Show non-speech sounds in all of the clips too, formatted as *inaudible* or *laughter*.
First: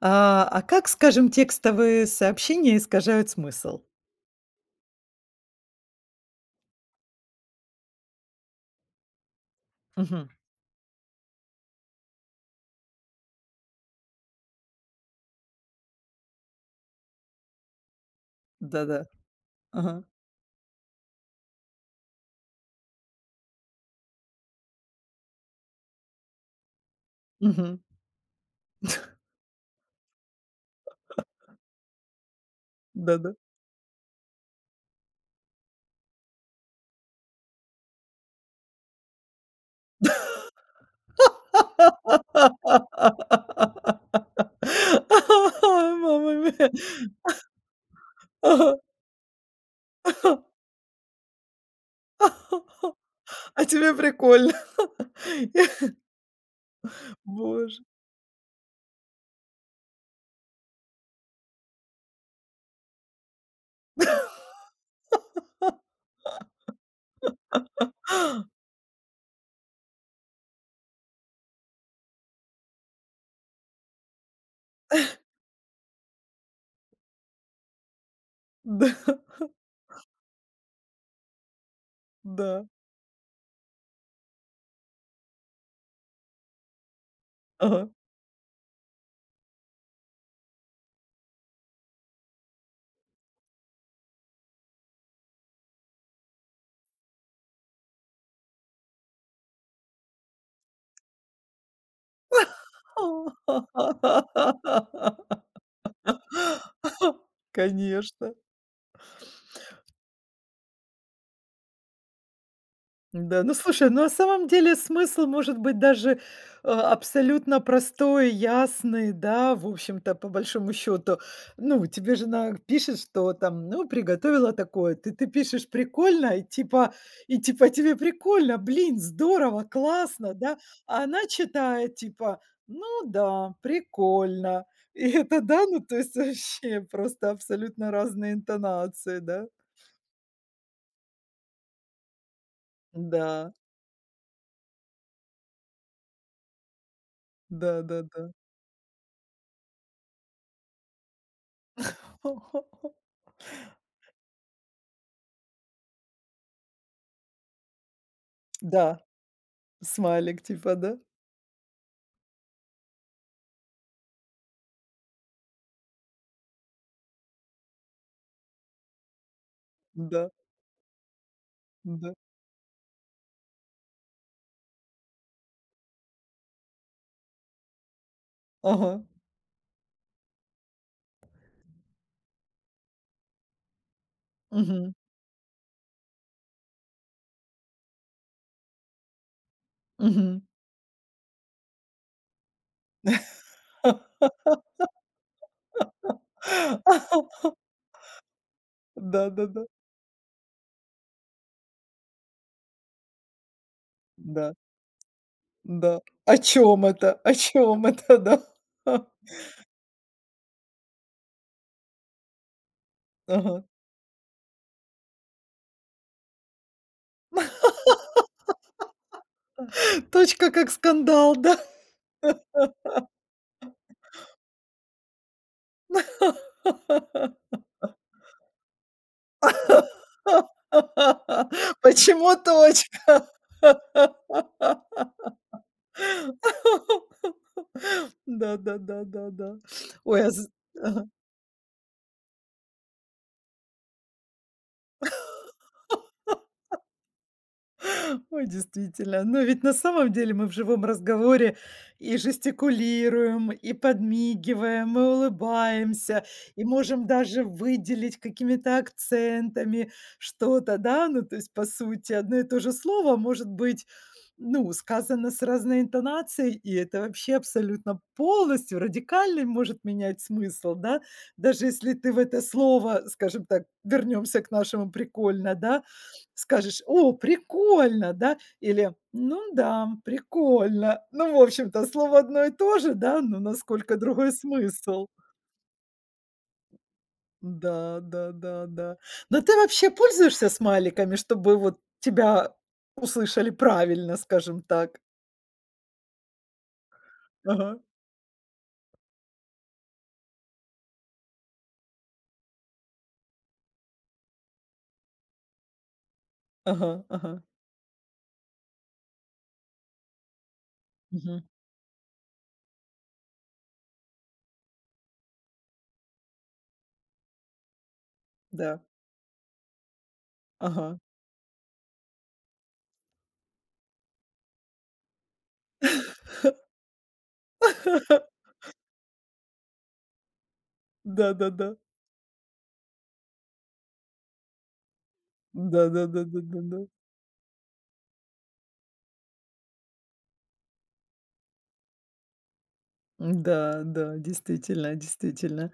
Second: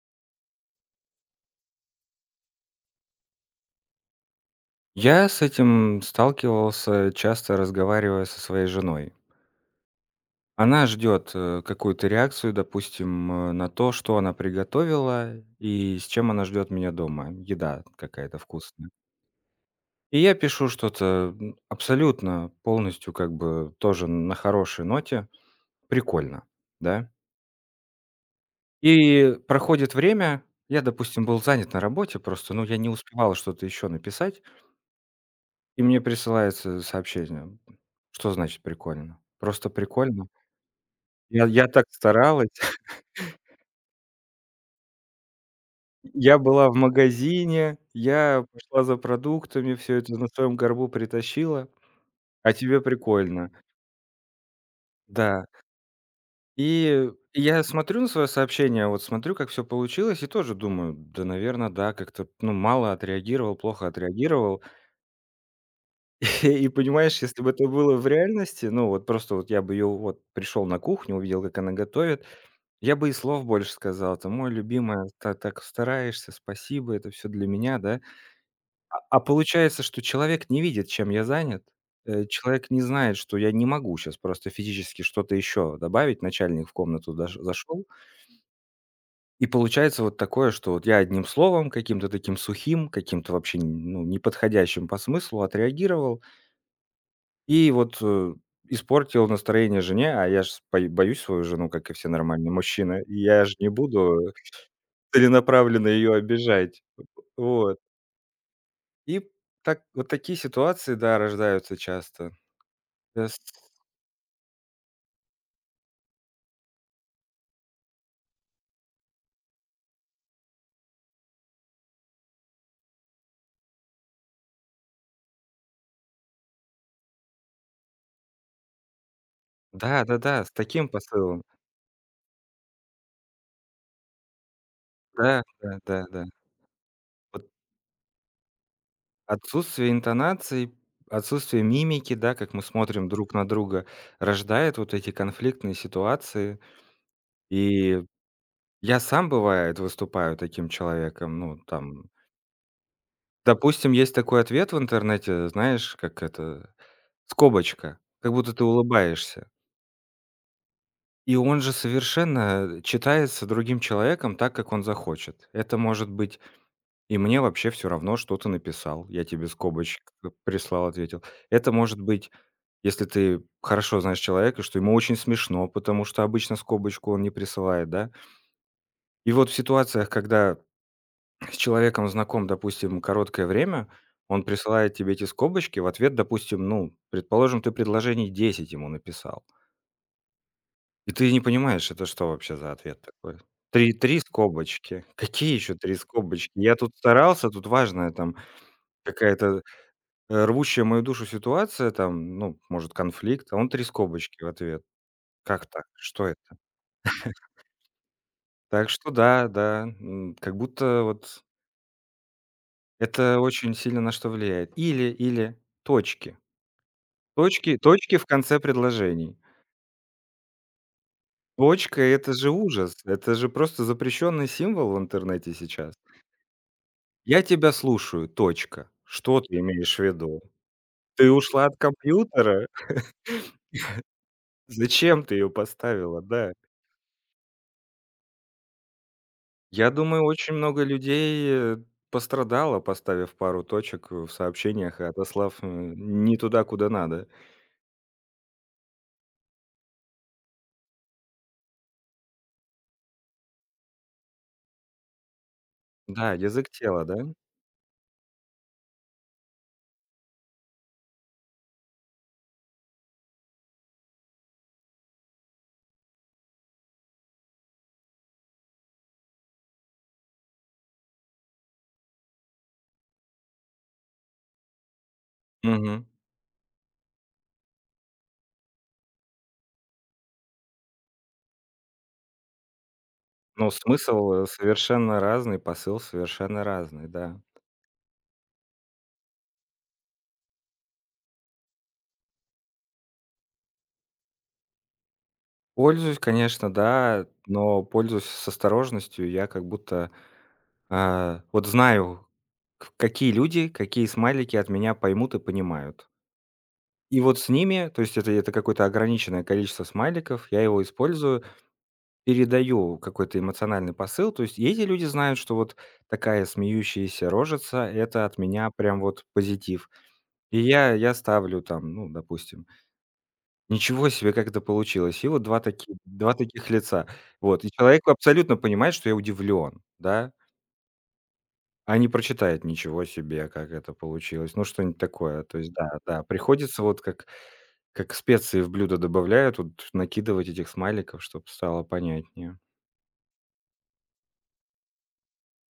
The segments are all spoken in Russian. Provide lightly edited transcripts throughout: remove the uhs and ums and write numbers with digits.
А как, скажем, текстовые сообщения искажают смысл? Я с этим сталкивался, часто разговаривая со своей женой. Мгм. Она ждет какую-то реакцию, допустим, на то, что она приготовила и с чем она ждет меня дома. Еда какая-то вкусная. Да-да. Ага. И я пишу что-то абсолютно, полностью как бы тоже на хорошей ноте. Прикольно, да? Мгм. И проходит время, я, допустим, был занят на работе, просто, ну, я не успевал Да-да. что-то еще написать. И мне присылается сообщение. Что значит прикольно? Просто прикольно? Я так старалась. *laughs* *laughs* Мама Я была мia. в магазине, я Ага. пошла за продуктами, все это на своем горбу притащила, а тебе *laughs* прикольно. А тебе прикольно. Да. *laughs* И я Боже. смотрю на свое сообщение, вот смотрю, как все получилось, и тоже думаю: "Да, наверное, да, как-то, ну, мало отреагировал, плохо отреагировал". *laughs* И понимаешь, если бы это было в реальности, ну, вот просто вот я бы ее вот пришел на кухню, увидел, как она готовит. Я бы и слов больше сказал: "Ты мой любимая, та так стараешься, спасибо, это все для меня", да. Да, А получается, что человек не видит, чем я занят, да. человек не знает, что я не могу сейчас просто физически что-то еще добавить. Начальник в комнату даш зашел, Ага. и получается вот такое, что вот я одним словом, каким-то таким сухим, каким-то вообще, ну, неподходящим по смыслу отреагировал и вот, испортил настроение жене. А я ж боюсь свою жену, как и все нормальные мужчины. И я ж не буду целенаправленно ее обижать. *laughs* Вот. Конечно. И так вот такие ситуации, да, рождаются часто. Э, с Да, ну слушай, ну на самом деле смысл может быть даже абсолютно простой, ясный, да, в общем-то, по большому счету. Ну, тебе жена пишет, что там, ну, приготовила такое, ты пишешь прикольно, и типа, тебе прикольно, блин, здорово, классно, Да-да-да, с да, таким а она посылом. читает, типа, ну да, прикольно. *laughs* И это Да, да, да, ну то да, есть да. вообще просто Вот абсолютно разные интонации, да? отсутствие интонаций, отсутствие мимики, да, как мы смотрим друг на Да, друга, рождает вот эти конфликтные ситуации. да, И да, да. я сам, бывает, выступаю таким человеком. Ну, там, *laughs* допустим, есть такой ответ в интернете, знаешь, как это, скобочка, как будто ты Да. улыбаешься. Смайлик типа, да? И он же совершенно читается другим человеком так, как он захочет. Это может быть: "И мне вообще все равно, что ты написал. Я тебе скобочек Да, прислал, ответил". Это может да. быть, если ты хорошо знаешь человека, что ему очень смешно, потому что обычно скобочку он не присылает, да. Ага. И вот в ситуациях, когда с человеком знаком, допустим, короткое время, он Мгм, присылает тебе эти скобочки в ответ, допустим, ну, предположим, ты предложений 10 ему написал. мгм. И ты не понимаешь, это что вообще за ответ такой? Три скобочки. Какие еще 3 скобочки? Я тут старался, *laughs* тут важная там какая-то, Да-да-да. Рвущая мою душу ситуация, там, ну, может, конфликт, а он 3 Да, да. скобочки в Да, ответ. Как так? да. Что О это? чем это? О чем это, да? Так *laughs* что да, да, м, как будто вот это Ага. очень сильно на что влияет. Или точки. Точки в конце предложений. Точка как скандал, да? Точка — это же ужас, это же просто запрещенный символ в интернете сейчас. Я *laughs* тебя слушаю. Точка. Что ты имеешь в виду? Ты ушла от Почему компьютера? *laughs* точка? Зачем ты ее поставила? Да. *laughs* Да-да-да-да-да. Я Ой, думаю, а з очень много ага. людей, пострадало, поставив пару точек в сообщениях и отослав, не туда, куда надо. Ой, действительно. Но ведь на самом деле мы в живом разговоре и жестикулируем, и подмигиваем, и улыбаемся, Да, и язык тела, можем да? даже выделить какими-то акцентами что-то, да? Ну, то есть, по сути, одно и то же слово может быть, ну, сказано с разной интонацией, и это вообще абсолютно полностью радикально может менять смысл, да? Даже если ты в это слово, скажем так, вернемся к нашему прикольно, да, Мгм. скажешь: "О, прикольно!" Да? Или: "Ну да, прикольно". Ну, в общем-то, слово одно и то же, да, но Но насколько смысл, другой смысл. совершенно разный, посыл совершенно разный, да. Да, да, да, да. Но ты вообще пользуешься смайликами, чтобы вот тебя услышали правильно, скажем так? Пользуюсь, конечно, да, Ага, но пользуюсь с осторожностью. Я как будто, вот знаю, к какие люди, какие смайлики от меня поймут и понимают. ага, И вот ага. с ними, то есть это какое-то ограниченное количество смайликов, я его использую, Мгм. передаю какой-то эмоциональный посыл. То есть и эти люди знают, что вот такая смеющаяся рожица — это от меня Да. прям вот позитив. И я Ага. я ставлю там, ну, допустим: "Ничего себе, как это получилось!" И вот 2 таких лица. Вот, и человек *laughs* абсолютно понимает, что я удивлен, да, Да-да-да. а не прочитает: "Ничего себе, как это получилось!" Ну, что-нибудь такое. То есть да, да, приходится Да-да-да-да-да-да. вот как специи в блюдо добавляют, вот накидывать этих смайликов, чтобы стало понятнее. Да, да, действительно, действительно.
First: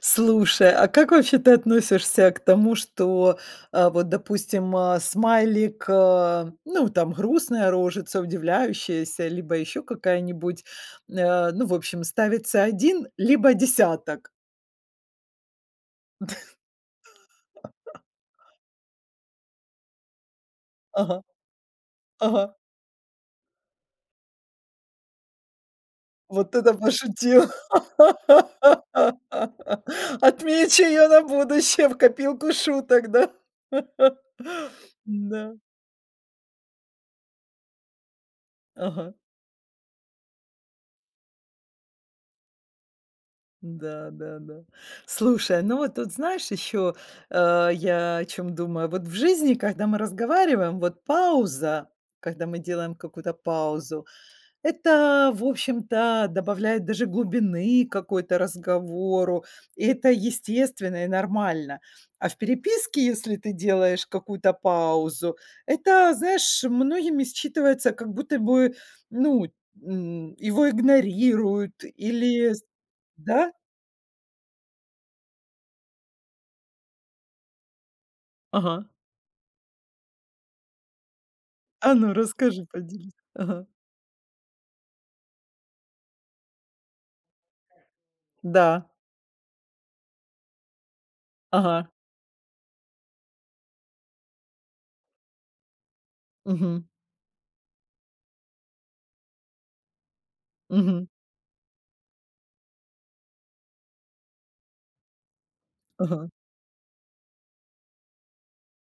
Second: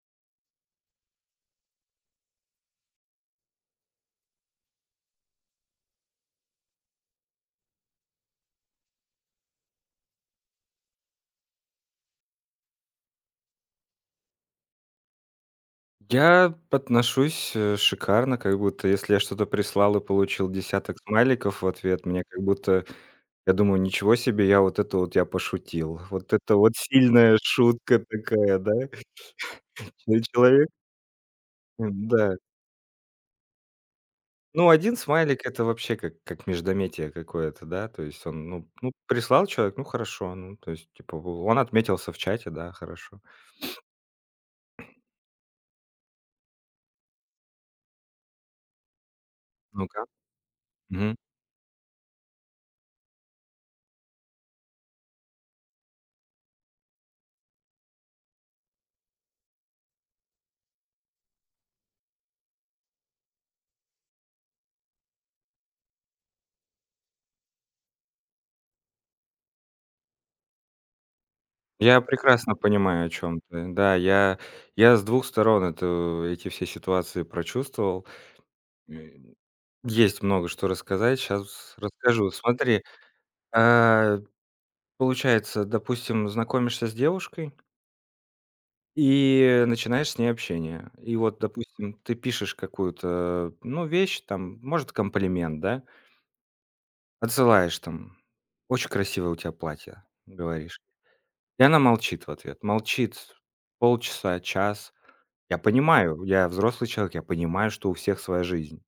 Слушай, а как вообще ты относишься к тому, что, а, вот, допустим, а, смайлик, а, ну, там, грустная рожица, удивляющаяся, либо еще какая-нибудь, ну, в общем, ставится один, либо десяток? Я отношусь, шикарно, как будто если я что-то прислал и получил десяток Ага, смайликов в ответ, мне как ага. будто я думаю: "Ничего себе, я вот это вот я пошутил". Вот Вот это вот это сильная пошутил. шутка такая, да? *laughs* Че человек Отмечу ее на будущее в М-да. копилку шуток, да? *laughs* Ну, один смайлик — Да. это вообще как междометие какое-то, да. То есть он, ну, Ага. прислал человек, ну, хорошо. Ну, то есть, типа, в он отметился в чате, да, хорошо. Да, да, да. Слушай, ну вот тут знаешь еще, я о чем думаю. Вот в жизни, когда мы Ну-ка. разговариваем, вот Мгм. пауза, когда мы делаем какую-то паузу, это, в общем-то, добавляет даже глубины какой-то разговору. И это естественно и нормально. А в переписке, если ты делаешь какую-то паузу, это, знаешь, многими считывается, как будто бы, ну, его игнорируют Я или прекрасно понимаю, о чем да? ты. Да, я с двух сторон эти все ситуации прочувствовал. Ага. М, есть много что рассказать, сейчас А ну расскажу. расскажи, Смотри, поделись. Ага. а Получается, допустим, знакомишься с девушкой Да. и начинаешь с ней общение. И вот, Ага. допустим, ты пишешь какую-то, ну, вещь, там, может, комплимент, да, Мгм. отсылаешь там: "Очень красивое у тебя платье", говоришь. Мгм. И она молчит в ответ. Молчит полчаса, час. Я понимаю, Ага. я взрослый человек, я понимаю, что у всех своя жизнь.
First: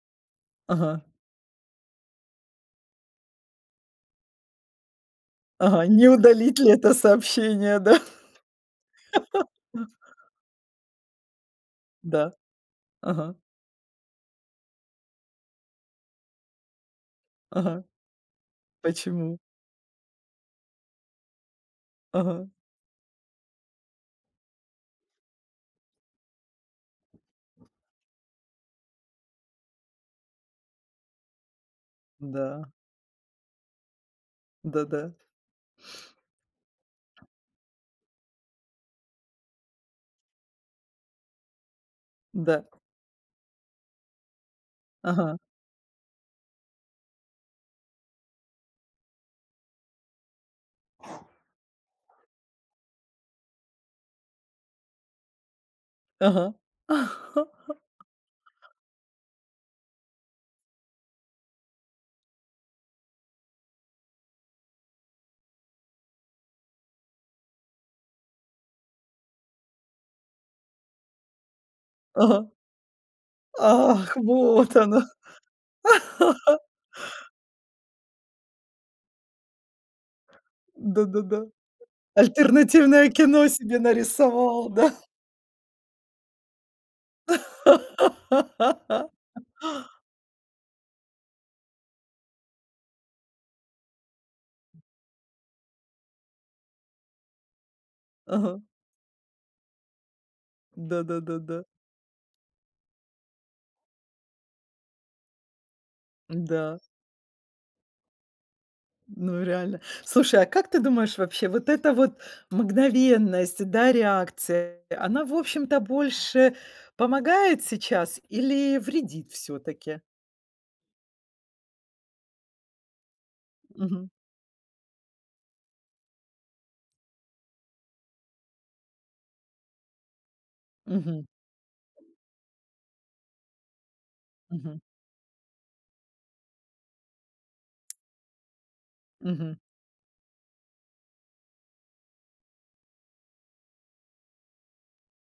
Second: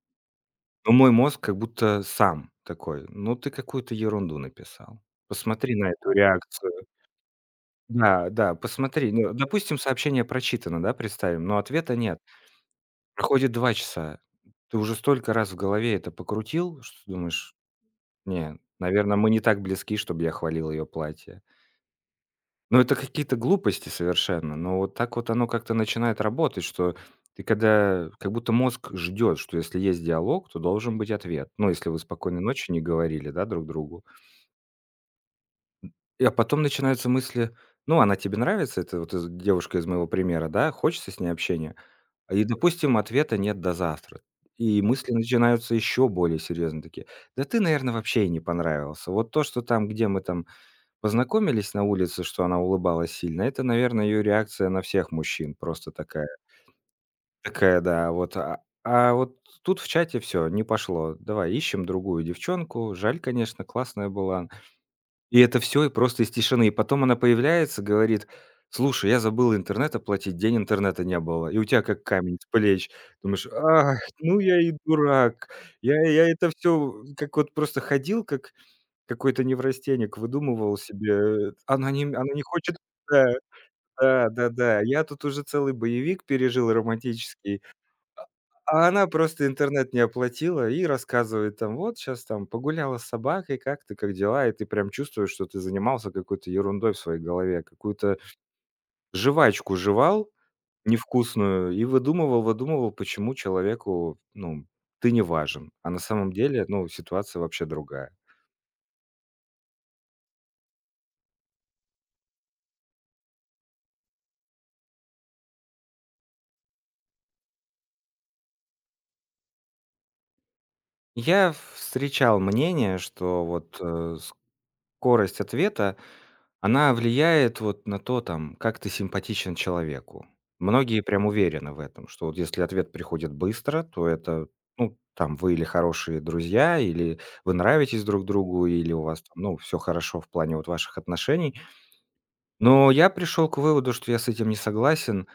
Но Ага. мой мозг как будто сам такой: "Ну, ты какую-то ерунду написал. Посмотри Ага. на Не эту удалить ли реакцию". это сообщение, да? Да, да, посмотри, ну, допустим, *laughs* сообщение прочитано, да, представим, но ответа нет. Да. Ага. Проходит 2 часа. Ты уже столько раз в голове это покрутил, что думаешь: Ага. "Не, наверное, мы Почему? не так близки, чтобы я хвалил ее платье". Ага. Ну, это какие-то глупости совершенно, но вот так вот оно как-то начинает работать, что ты когда как будто мозг ждет, что если есть диалог, то должен быть ответ. Ну, если вы спокойной Да. ночи не говорили, да, друг другу. Да-да. И, а потом начинаются мысли: "Ну, она тебе нравится?" Это вот из девушка из моего примера, да? Хочется с ней общения? И, Да. допустим, ответа нет до завтра. И мысли Ага. начинаются еще более серьезные такие. Да ты, наверное, вообще и не понравился. Вот то, что там, где мы там познакомились на улице, что она улыбалась сильно, это, наверное, ее реакция на всех мужчин просто такая. Ага. Такая, *laughs* да, вот. А вот тут в чате все, не пошло. Давай, ищем другую девчонку. Жаль, конечно, классная была, и это все, и просто из тишины. И потом она появляется, говорит: "Слушай, я забыла интернет оплатить, день интернета не было". И у тебя как камень с Ага. плеч. Думаешь: "Ах, Ах, ну я и вот оно. дурак". Я это все как вот просто ходил, как какой-то неврастенник, выдумывал себе, Да-да-да. Она не хочет. Альтернативное Да, кино себе да, нарисовал, да-да. да? Я тут уже целый боевик пережил романтический. А она *laughs* просто интернет не оплатила и рассказывает там: "Вот сейчас там погуляла с собакой, как ты, как дела?" И ты прям чувствуешь, что ты занимался какой-то ерундой в своей голове, какую-то Ага. жвачку жевал Да-да-да-да. невкусную и выдумывал, выдумывал, почему человеку, ну, ты не важен. А на самом деле, Да. ну, ситуация вообще другая. Ну, реально. Слушай, а как ты думаешь вообще, вот эта вот мгновенность, да, реакция, она, в общем-то, больше помогает сейчас или вредит все таки? Я встречал мнение, что вот, Мгм. Скорость ответа она влияет вот на то, там, как ты симпатичен человеку. Многие Мгм. прям уверены в этом, что вот если ответ приходит быстро, то это, Мгм. ну, там, вы или хорошие друзья, или вы нравитесь друг другу, или у вас, там, Мгм. ну, все хорошо в плане вот ваших отношений. Но я пришел к выводу, что я с этим не согласен.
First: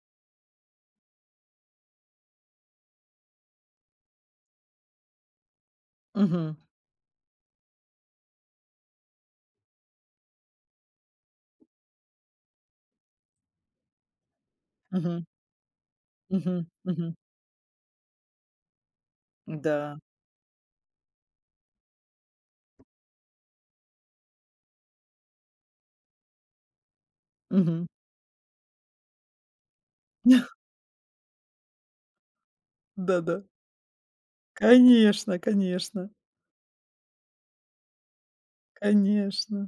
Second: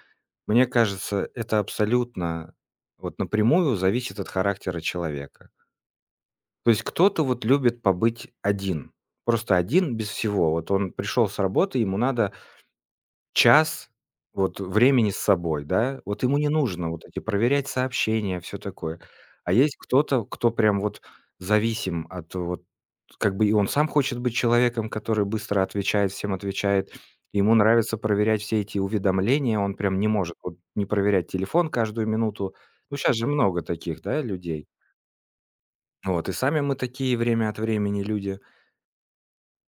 Мне кажется, это абсолютно вот напрямую зависит от характера человека. Мгм. То есть кто-то вот любит побыть один, просто один без всего. Вот он пришел с работы, ему надо час вот времени с Мгм. собой, да. Вот ему не Мгм. нужно вот Мгм. эти проверять сообщения, все такое. А есть Да. кто-то, кто прям вот зависим от вот как бы и он сам хочет быть человеком, который быстро отвечает, всем отвечает. Ему Мгм. нравится проверять все эти уведомления, он прям не может вот *laughs* не проверять телефон каждую минуту. Ну, сейчас же Да-да. много таких, да, людей. Конечно, конечно, Вот, и сами мы такие время от времени люди. конечно.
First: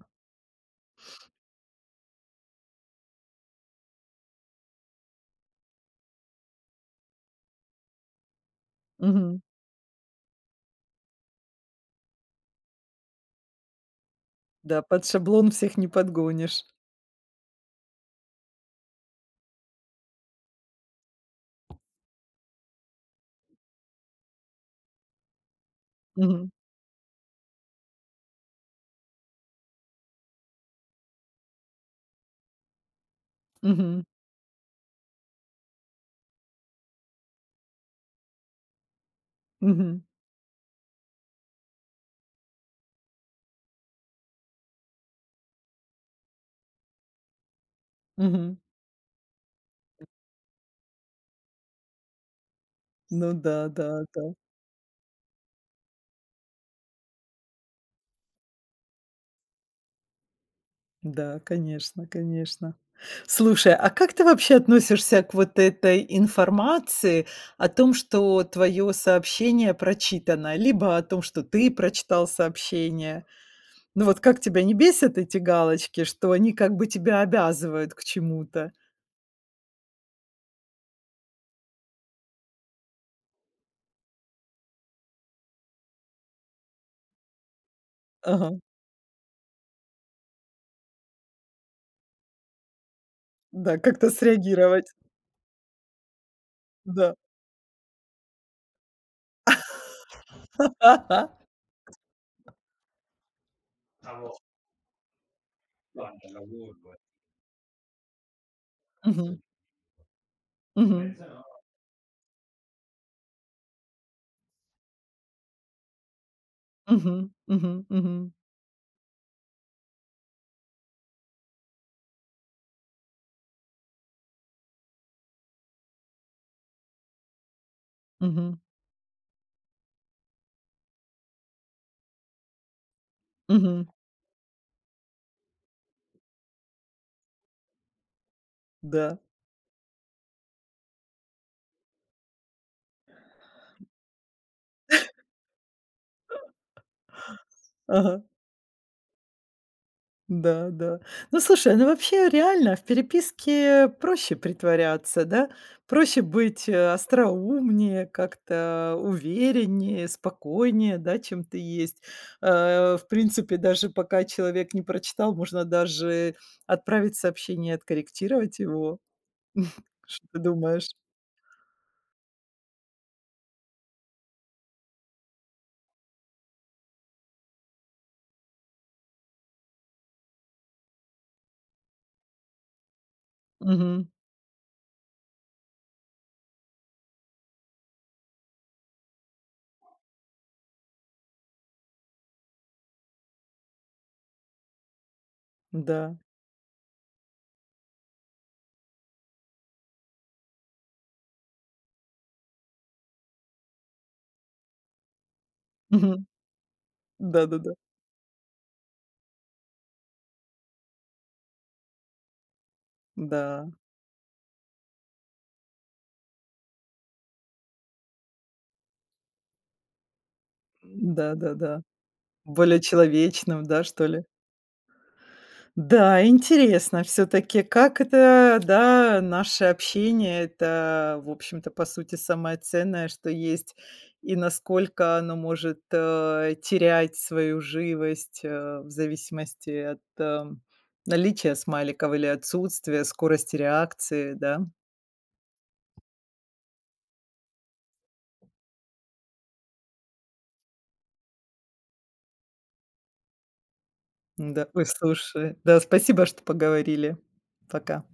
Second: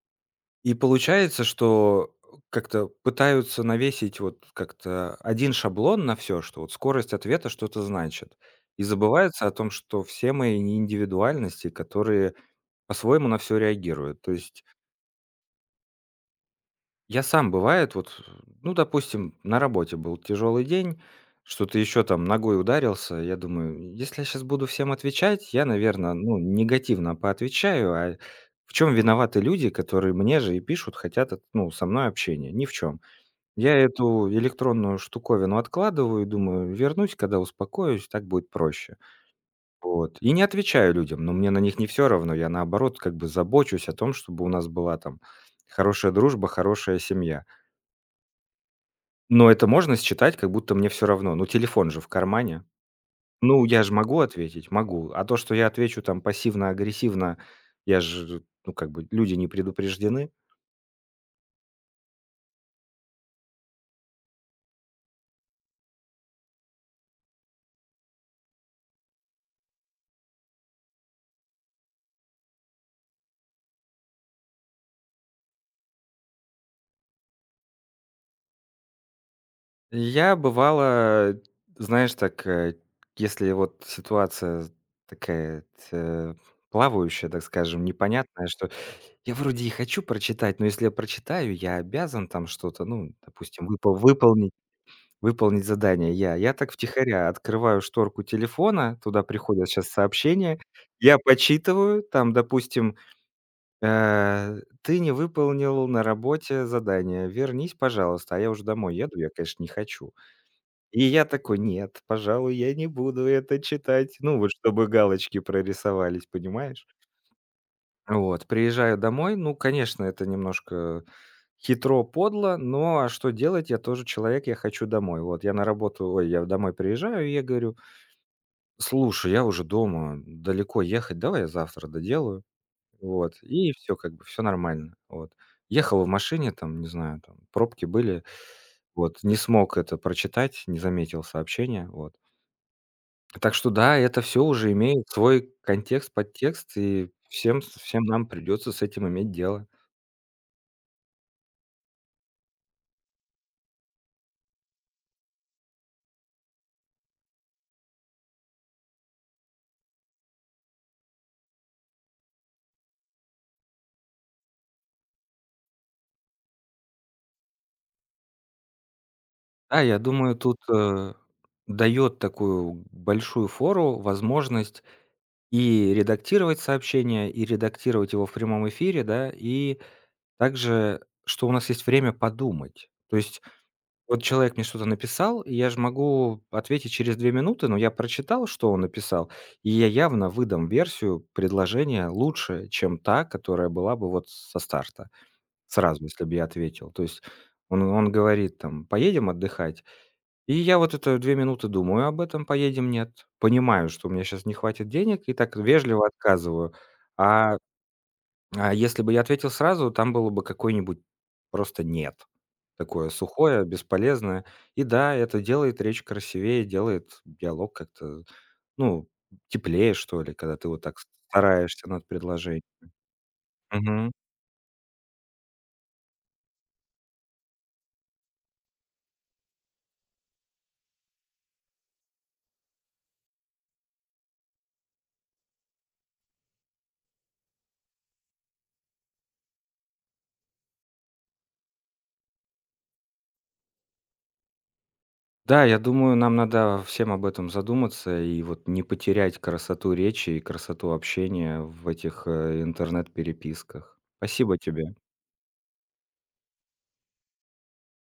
И получается, что как-то пытаются навесить вот как-то один шаблон на все, что вот скорость ответа что-то значит. И Мгм. забывается о том, что все мои неиндивидуальности, которые по-своему на все реагируют. То есть Да, под шаблон всех не подгонишь. я сам, бывает, вот, ну, допустим, на работе был тяжелый день, что-то еще там ногой ударился. Я думаю, если я сейчас буду всем отвечать, я, наверное, ну, Мгм. негативно поотвечаю. А в чем виноваты люди, которые мне же и пишут, хотят, от ну, со мной общения? Ни в чем. Я Мгм. эту электронную штуковину откладываю и думаю: вернусь, когда успокоюсь, так будет проще. Мгм. Вот. И не отвечаю людям, но мне на них не все равно. Я, наоборот, как бы забочусь о том, чтобы у нас была там хорошая дружба, хорошая семья. Мгм. Но это можно считать, как будто мне все равно. Ну, телефон же в кармане. Ну Ну, да, я да, же могу да. ответить? Могу. А то, что я отвечу там пассивно-агрессивно, я же, ну, как бы люди не предупреждены. Да, конечно, конечно. Слушай, а как ты вообще относишься к вот этой информации о том, что твое сообщение прочитано, либо о том, что ты прочитал сообщение? Ну вот как тебя не бесят эти галочки, что они как бы тебя обязывают к чему-то? Я бывало, знаешь, так, если вот ситуация такая, э, плавающая, так скажем, непонятная, Ага, что я вроде и хочу прочитать, но если я прочитаю, я обязан там что-то, ну, допустим, да, выпол как-то выполнить среагировать, выполнить задание я. Я так да. втихаря открываю шторку телефона, туда приходят сейчас сообщения, я *laughs* почитываю, там, допустим, э: "Ты не выполнил на работе задание, вернись, пожалуйста". А я уже домой еду, я, Мгм, конечно, не хочу. И мгм, я такой: "Нет, пожалуй, я не буду это читать". Ну, вот чтобы галочки прорисовались, понимаешь? мгм, мгм, мгм, Вот, приезжаю домой. Ну, конечно, это немножко хитро, подло, но а что делать? Я тоже человек, я хочу домой. Вот я я домой приезжаю, и я говорю: мгм, "Слушай, я уже дома, далеко ехать, давай я завтра доделаю". Вот, и мгм, все, как бы все нормально. Вот. Ехал в машине, там, не знаю, там пробки были. Вот, да, не смог это прочитать, не заметил сообщения. Вот. Так что да, это все уже имеет свой контекст, подтекст, и всем ага. нам придется с этим иметь дело. Да, да. Ну, слушай, ну вообще реально в переписке проще притворяться, да? Проще быть, остроумнее, как-то увереннее, спокойнее, да, чем ты есть. В принципе, даже пока человек не прочитал, можно даже отправить сообщение, откорректировать его. Да, я Что думаю, ты тут, думаешь? Даёт такую большую фору возможность и редактировать сообщение, и редактировать его в прямом эфире, да, и также, что у нас есть время подумать. То есть Мгм. вот человек мне что-то написал, и я же могу ответить через 2 минуты, но я прочитал, что он написал, и я явно выдам версию предложения лучше, чем та, которая была бы вот со старта, сразу, Да. если бы я ответил. То есть он говорит там: "Поедем отдыхать". И я вот это 2 минуты думаю об этом: "Поедем, нет". Понимаю, что у меня сейчас не хватит денег, и так вежливо Мгм. отказываю. А Да-да-да. а если бы я ответил сразу, там было бы какой-нибудь просто "нет". Такое сухое, Да. бесполезное. И да, это делает речь красивее, делает диалог как-то, ну, теплее, что ли, когда ты вот так Да-да-да. стараешься над предложением. Более человечным, да, что Мгм. ли? Да, интересно все таки как это, да, наше общение — это, в общем-то, по сути, самое ценное, что есть, и насколько оно может, терять свою живость, в зависимости от, наличия смайликов или отсутствия, скорости реакции, да? Да, я думаю, нам надо всем об этом задуматься и вот не потерять красоту речи и красоту общения в этих, интернет-переписках. Спасибо Да, ой, тебе. слушай, да, спасибо, что поговорили. Пока.